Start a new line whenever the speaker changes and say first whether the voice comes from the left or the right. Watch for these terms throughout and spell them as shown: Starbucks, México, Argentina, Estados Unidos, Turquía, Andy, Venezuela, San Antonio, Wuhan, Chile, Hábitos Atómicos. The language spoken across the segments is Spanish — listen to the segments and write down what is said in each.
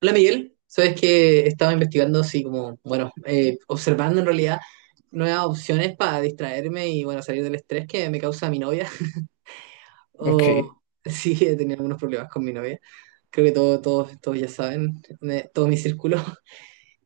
right: Hola Miguel, sabes que estaba investigando, así como, bueno, observando en realidad nuevas opciones para distraerme y bueno, salir del estrés que me causa mi novia.
left: Ok,
right: O sí, he tenido algunos problemas con mi novia. Creo que todos, todos, todos ya saben, todo mi círculo.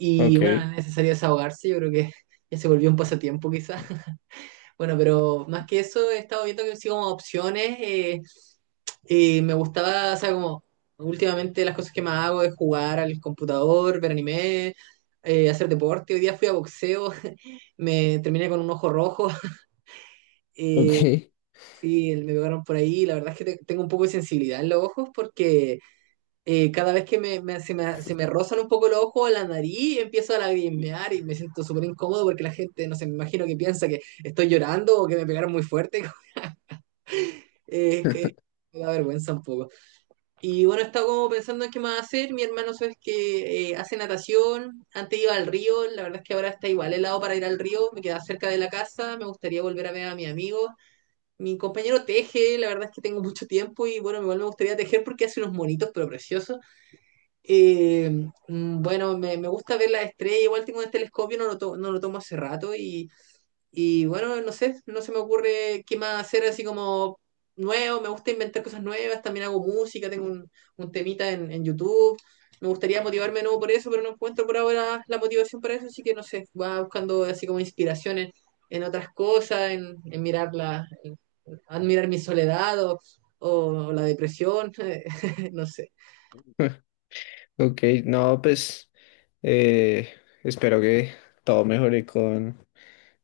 right: Y
left: ok,
right: bueno, es necesario desahogarse, yo creo que ya se volvió un pasatiempo quizás. Bueno, pero más que eso, he estado viendo que sigo como opciones. Y me gustaba, o sea, como últimamente las cosas que más hago es jugar al computador, ver anime, hacer deporte. Hoy día fui a boxeo, me terminé con un ojo rojo. eh,
left: Ok.
right: sí, me pegaron por ahí. La verdad es que tengo un poco de sensibilidad en los ojos porque cada vez que se me rozan un poco los ojos, la nariz, empiezo a lagrimear y me siento súper incómodo porque la gente, no sé, me imagino que piensa que estoy llorando o que me pegaron muy fuerte. Es que me da vergüenza un poco. Y bueno, estaba como pensando en qué más hacer. Mi hermano sabes que hace natación, antes iba al río, la verdad es que ahora está igual helado para ir al río, me queda cerca de la casa, me gustaría volver a ver a mis amigos. Mi compañero teje, la verdad es que tengo mucho tiempo y bueno, igual me gustaría tejer porque hace unos monitos pero preciosos. Eh, bueno, me gusta ver las estrellas, igual tengo un telescopio, no lo tomo hace rato y bueno, no sé, no se me ocurre qué más hacer así como nuevo. Me gusta inventar cosas nuevas, también hago música, un temita en YouTube. Me gustaría motivarme de nuevo por eso, pero no encuentro por ahora la motivación para eso, así que no sé, va buscando así como inspiraciones en otras cosas, en mirar en admirar mi soledad o la depresión, no sé.
left: ok. No, pues eh, espero que todo mejore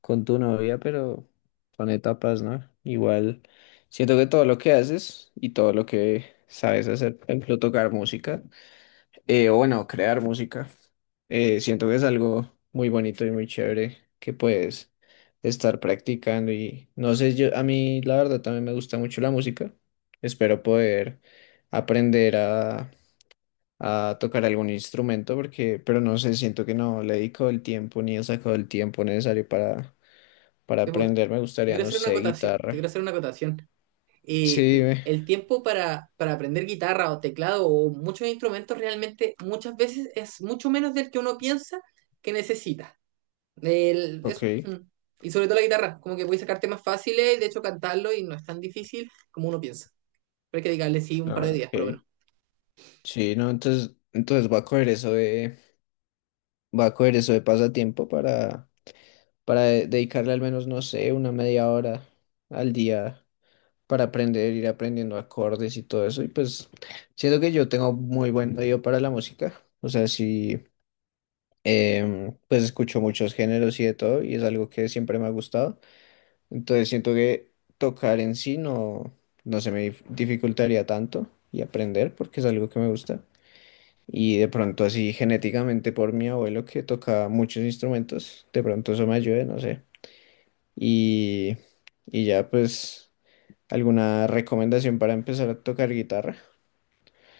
left: con tu novia, pero son etapas, ¿no? Igual siento que todo lo que haces y todo lo que sabes hacer, por ejemplo, tocar música. O bueno, crear música. Siento que es algo muy bonito y muy chévere que puedes estar practicando y no sé, yo a mí la verdad también me gusta mucho la música. Espero poder aprender a tocar algún instrumento porque, pero no sé, siento que no le he dedicado el tiempo ni he sacado el tiempo necesario para
right: Te
left: aprender. Me gustaría,
right: quiero
left: no
right: hacer una
left: sé,
right: acotación, te
left: guitarra.
right: quiero hacer una acotación.
left: Sí,
right: Y
left: ve,
right: el tiempo para aprender guitarra o teclado o muchos instrumentos realmente muchas veces es mucho menos del que uno piensa que necesita. Eso.
left: ok,
right: Mm. Y sobre todo la guitarra, como que puedes sacar temas fáciles, de hecho cantarlo y no es tan difícil como uno piensa. Pero hay que dedicarle, sí, un par de
left: ah,
right: días por lo
left: ok.
right: menos.
left: Sí, no, entonces Voy a coger eso de pasatiempo para dedicarle al menos, no sé, una media hora al día para aprender, ir aprendiendo acordes y todo eso. Y pues siento que yo tengo muy buen oído para la música. O sea, sí, pues escucho muchos géneros y de todo y es algo que siempre me ha gustado. Entonces siento que tocar en sí no se me dificultaría tanto y aprender porque es algo que me gusta. Y de pronto así genéticamente por mi abuelo que tocaba muchos instrumentos, de pronto eso me ayude, no sé. Y, y ya pues, ¿alguna recomendación para empezar a tocar guitarra?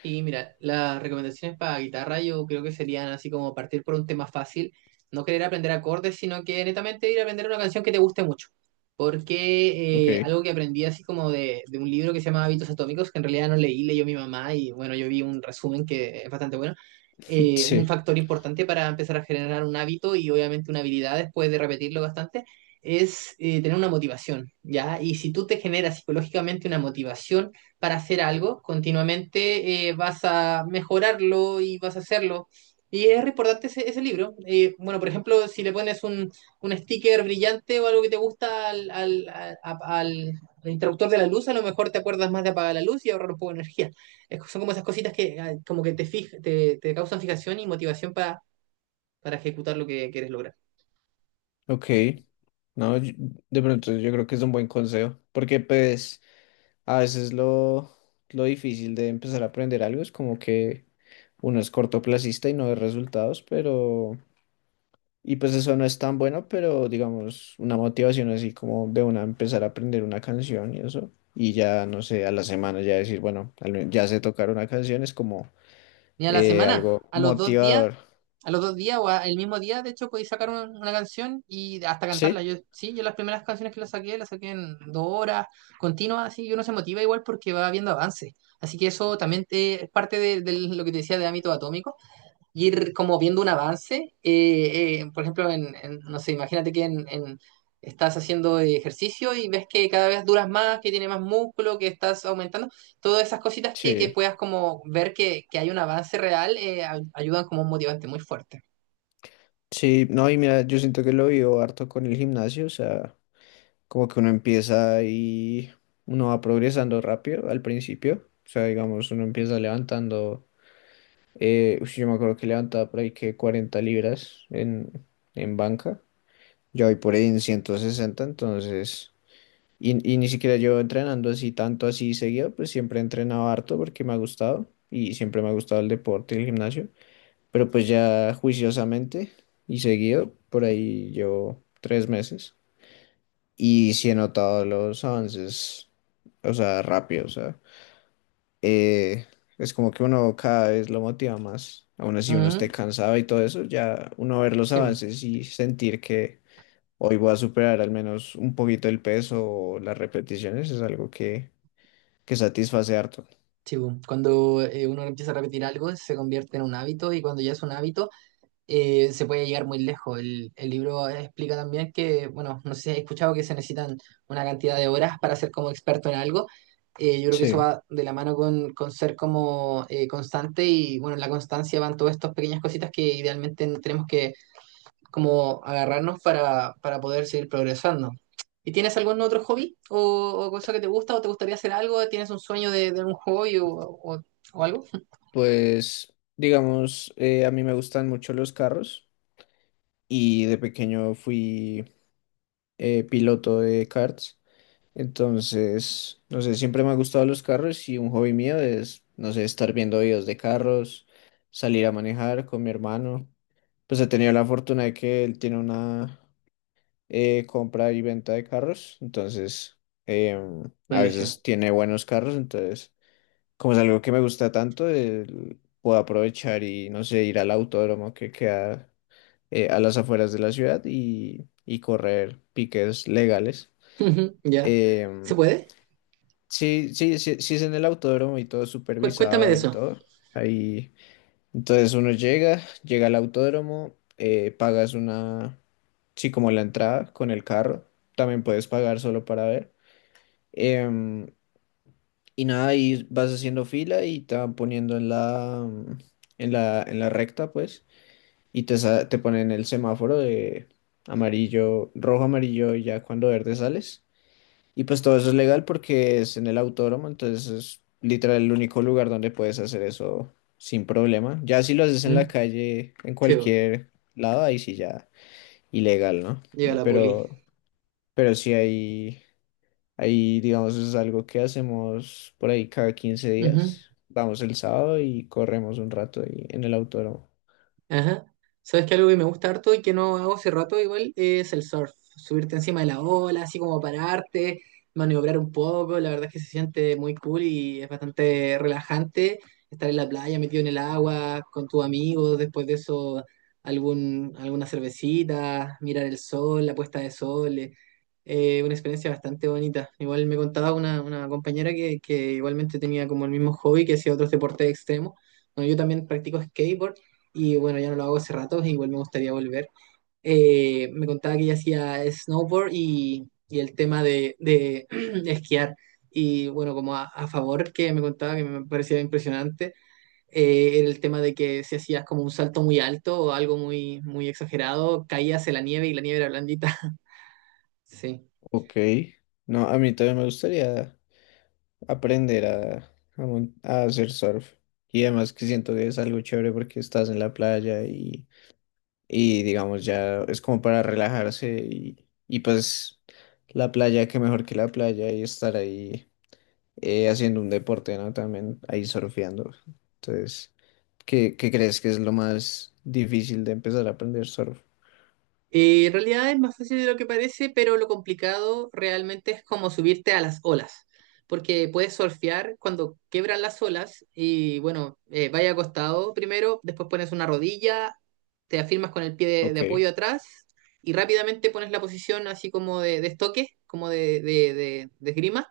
right: Y mira, las recomendaciones para guitarra yo creo que serían así como partir por un tema fácil, no querer aprender acordes, sino que netamente ir a aprender una canción que te guste mucho. Porque
left: Ok,
right: algo que aprendí así como de un libro que se llama Hábitos Atómicos, que en realidad no leí, leyó mi mamá y bueno, yo vi un resumen que es bastante bueno. Un
left: sí,
right: factor importante para empezar a generar un hábito y obviamente una habilidad después de repetirlo bastante es tener una motivación, ¿ya? Y si tú te generas psicológicamente una motivación, para hacer algo, continuamente vas a mejorarlo y vas a hacerlo. Y es re importante ese, ese libro. Bueno, por ejemplo, si le pones un sticker brillante o algo que te gusta al interruptor de la luz, a lo mejor te acuerdas más de apagar la luz y ahorrar un poco de energía. Son como esas cositas que ah, como que te causan fijación y motivación para ejecutar lo que quieres lograr.
left: ok. No, de pronto yo creo que es un buen consejo, porque pues a veces lo difícil de empezar a aprender algo es como que uno es cortoplacista y no ve resultados, pero... Y pues eso no es tan bueno, pero digamos, una motivación así como de una empezar a aprender una canción y eso. Y ya, no sé, a la semana ya decir, bueno, ya sé tocar una canción, es como
right: Ni a la semana,
left: algo
right: a los dos días,
left: motivador.
right: a los dos días o el mismo día, de hecho, podéis sacar una canción y hasta cantarla.
left: Sí,
right: Yo, sí, yo las primeras canciones que las saqué en dos horas continuas, así, y uno se motiva igual porque va viendo avance. Así que eso también es parte de lo que te decía de ámbito atómico ir como viendo un avance. Por ejemplo, no sé, imagínate que estás haciendo ejercicio y ves que cada vez duras más, que tiene más músculo, que estás aumentando. Todas esas cositas que
left: sí,
right: puedas como ver que hay un avance real ayudan como un motivante muy fuerte.
left: sí. No, y mira, yo siento que lo vivo harto con el gimnasio, o sea, como que uno empieza y uno va progresando rápido al principio. O sea, digamos, uno empieza levantando, yo me acuerdo que levantaba por ahí que 40 libras en banca. Yo voy por ahí en 160, entonces, y ni siquiera yo entrenando así tanto así seguido, pues siempre he entrenado harto porque me ha gustado y siempre me ha gustado el deporte y el gimnasio, pero pues ya juiciosamente y seguido, por ahí llevo 3 meses y sí he notado los avances, o sea, rápido, o sea, eh, es como que uno cada vez lo motiva más, aún así uno esté
right: Ujú.
left: cansado y todo eso, ya uno ver los
right: Sí, bu,
left: avances y sentir que Hoy voy a superar al menos un poquito el peso o las repeticiones, es algo que satisface harto.
right: sí, bu. Cuando uno empieza a repetir algo, se convierte en un hábito y cuando ya es un hábito... Se puede llegar muy lejos. El libro explica también que, bueno, no sé si has escuchado que se necesitan una cantidad de horas para ser como experto en algo. Yo creo que eso
left: Sí,
right: va de la mano con ser como constante y, bueno, en la constancia van todas estas pequeñas cositas que idealmente tenemos que como agarrarnos para poder seguir progresando. ¿Y tienes algún otro hobby o cosa que te gusta o te gustaría hacer algo? ¿Tienes un sueño de un hobby o algo?
left: pues digamos, a mí me gustan mucho los carros y de pequeño fui piloto de karts, entonces, no sé, siempre me han gustado los carros y un hobby mío es, no sé, estar viendo videos de carros, salir a manejar con mi hermano. Pues he tenido la fortuna de que él tiene una... compra y venta de carros, entonces a
right: Buenísimo.
left: veces tiene buenos carros, entonces como es algo que me gusta tanto, puedo aprovechar y no sé, ir al autódromo que queda a las afueras de la ciudad y correr piques legales.
right: Ya. ¿Se
left: Em,
right: puede?
left: sí, sí, sí, sí es en el autódromo y todo
right: Cuéntame de
left: supervisado y
right: eso.
left: todo. Ahí. Entonces uno llega, llega al autódromo, pagas una, sí, como la entrada con el carro, también puedes pagar solo para ver. Em, y nada, ahí vas haciendo fila y te van poniendo en la, en la recta, pues, y te te ponen el semáforo de amarillo, rojo, amarillo, y ya cuando verde sales. Y pues todo eso es legal porque es en el autódromo, entonces es literal el único lugar donde puedes hacer eso sin problema. Ya si lo haces en la
right: Ujú.
left: calle, en
right: Sí, po.
left: cualquier lado, ahí sí ya ilegal, ¿no?
right: Llega la poli.
left: Pero sí hay ahí digamos es algo que hacemos por ahí cada quince
right: Ujú.
left: días. Vamos el sábado y corremos un rato ahí en el autódromo.
right: Ajá. ¿Sabes que algo que me gusta harto y que no hago hace rato igual es el surf? Subirte encima de la ola, así como pararte, maniobrar un poco. La verdad es que se siente muy cool y es bastante relajante estar en la playa metido en el agua con tus amigos. Después de eso, algún, alguna cervecita, mirar el sol, la puesta de sol. Una experiencia bastante bonita. Igual me contaba una compañera que igualmente tenía como el mismo hobby que hacía otros deportes extremos. Bueno, yo también practico skateboard y bueno, ya no lo hago hace rato, igual me gustaría volver. Me contaba que ella hacía snowboard y el tema de esquiar. Y bueno, como a, favor que me contaba que me parecía impresionante, era el tema de que si hacías como un salto muy alto o algo muy, muy exagerado, caías en la nieve y la nieve era blandita. Sí.
left: Ok. No, a mí también me gustaría aprender a a hacer surf. Y además que siento que es algo chévere porque estás en la playa y digamos ya es como para relajarse y pues la playa, qué mejor que la playa y estar ahí haciendo un deporte, ¿no? También ahí surfeando. Entonces, ¿qué, qué crees que es lo más difícil de empezar a aprender surf?
right: En realidad es más fácil de lo que parece, pero lo complicado realmente es como subirte a las olas, porque puedes surfear cuando quebran las olas y bueno, vaya acostado primero, después pones una rodilla, te afirmas con el pie de
left: Ok,
right: apoyo atrás y rápidamente pones la posición así como de estoque, como de esgrima,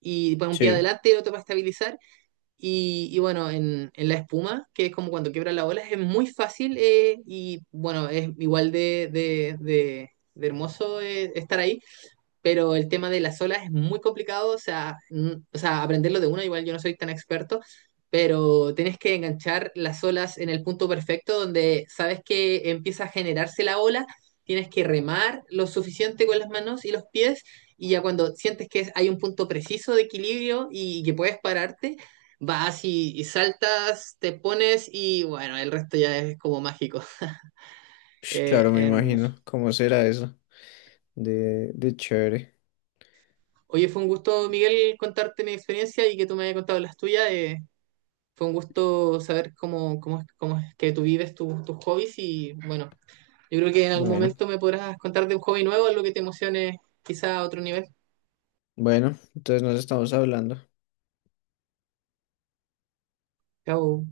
right: y pones un pie
left: sí,
right: adelante y el otro para estabilizar y bueno, en la espuma, que es como cuando quiebra la ola, es muy fácil y bueno, es igual de hermoso estar ahí, pero el tema de las olas es muy complicado, o sea, o sea, aprenderlo de uno, igual yo no soy tan experto, pero tienes que enganchar las olas en el punto perfecto donde sabes que empieza a generarse la ola, tienes que remar lo suficiente con las manos y los pies, y ya cuando sientes que hay un punto preciso de equilibrio y, que puedes pararte, vas y saltas, te pones y bueno, el resto ya es como mágico.
left: Ush, claro, me
right: Hermoso.
left: imagino. ¿Cómo será eso? De chévere.
right: Oye, fue un gusto, Miguel, contarte mi experiencia y que tú me hayas contado las tuyas. Fue un gusto saber cómo, cómo, cómo es que tú vives tus tus hobbies y bueno, yo creo que en algún
left: Bueno,
right: momento me podrás contar de un hobby nuevo, algo que te emocione quizá a otro nivel.
left: bueno, entonces nos estamos hablando.
right: Chao.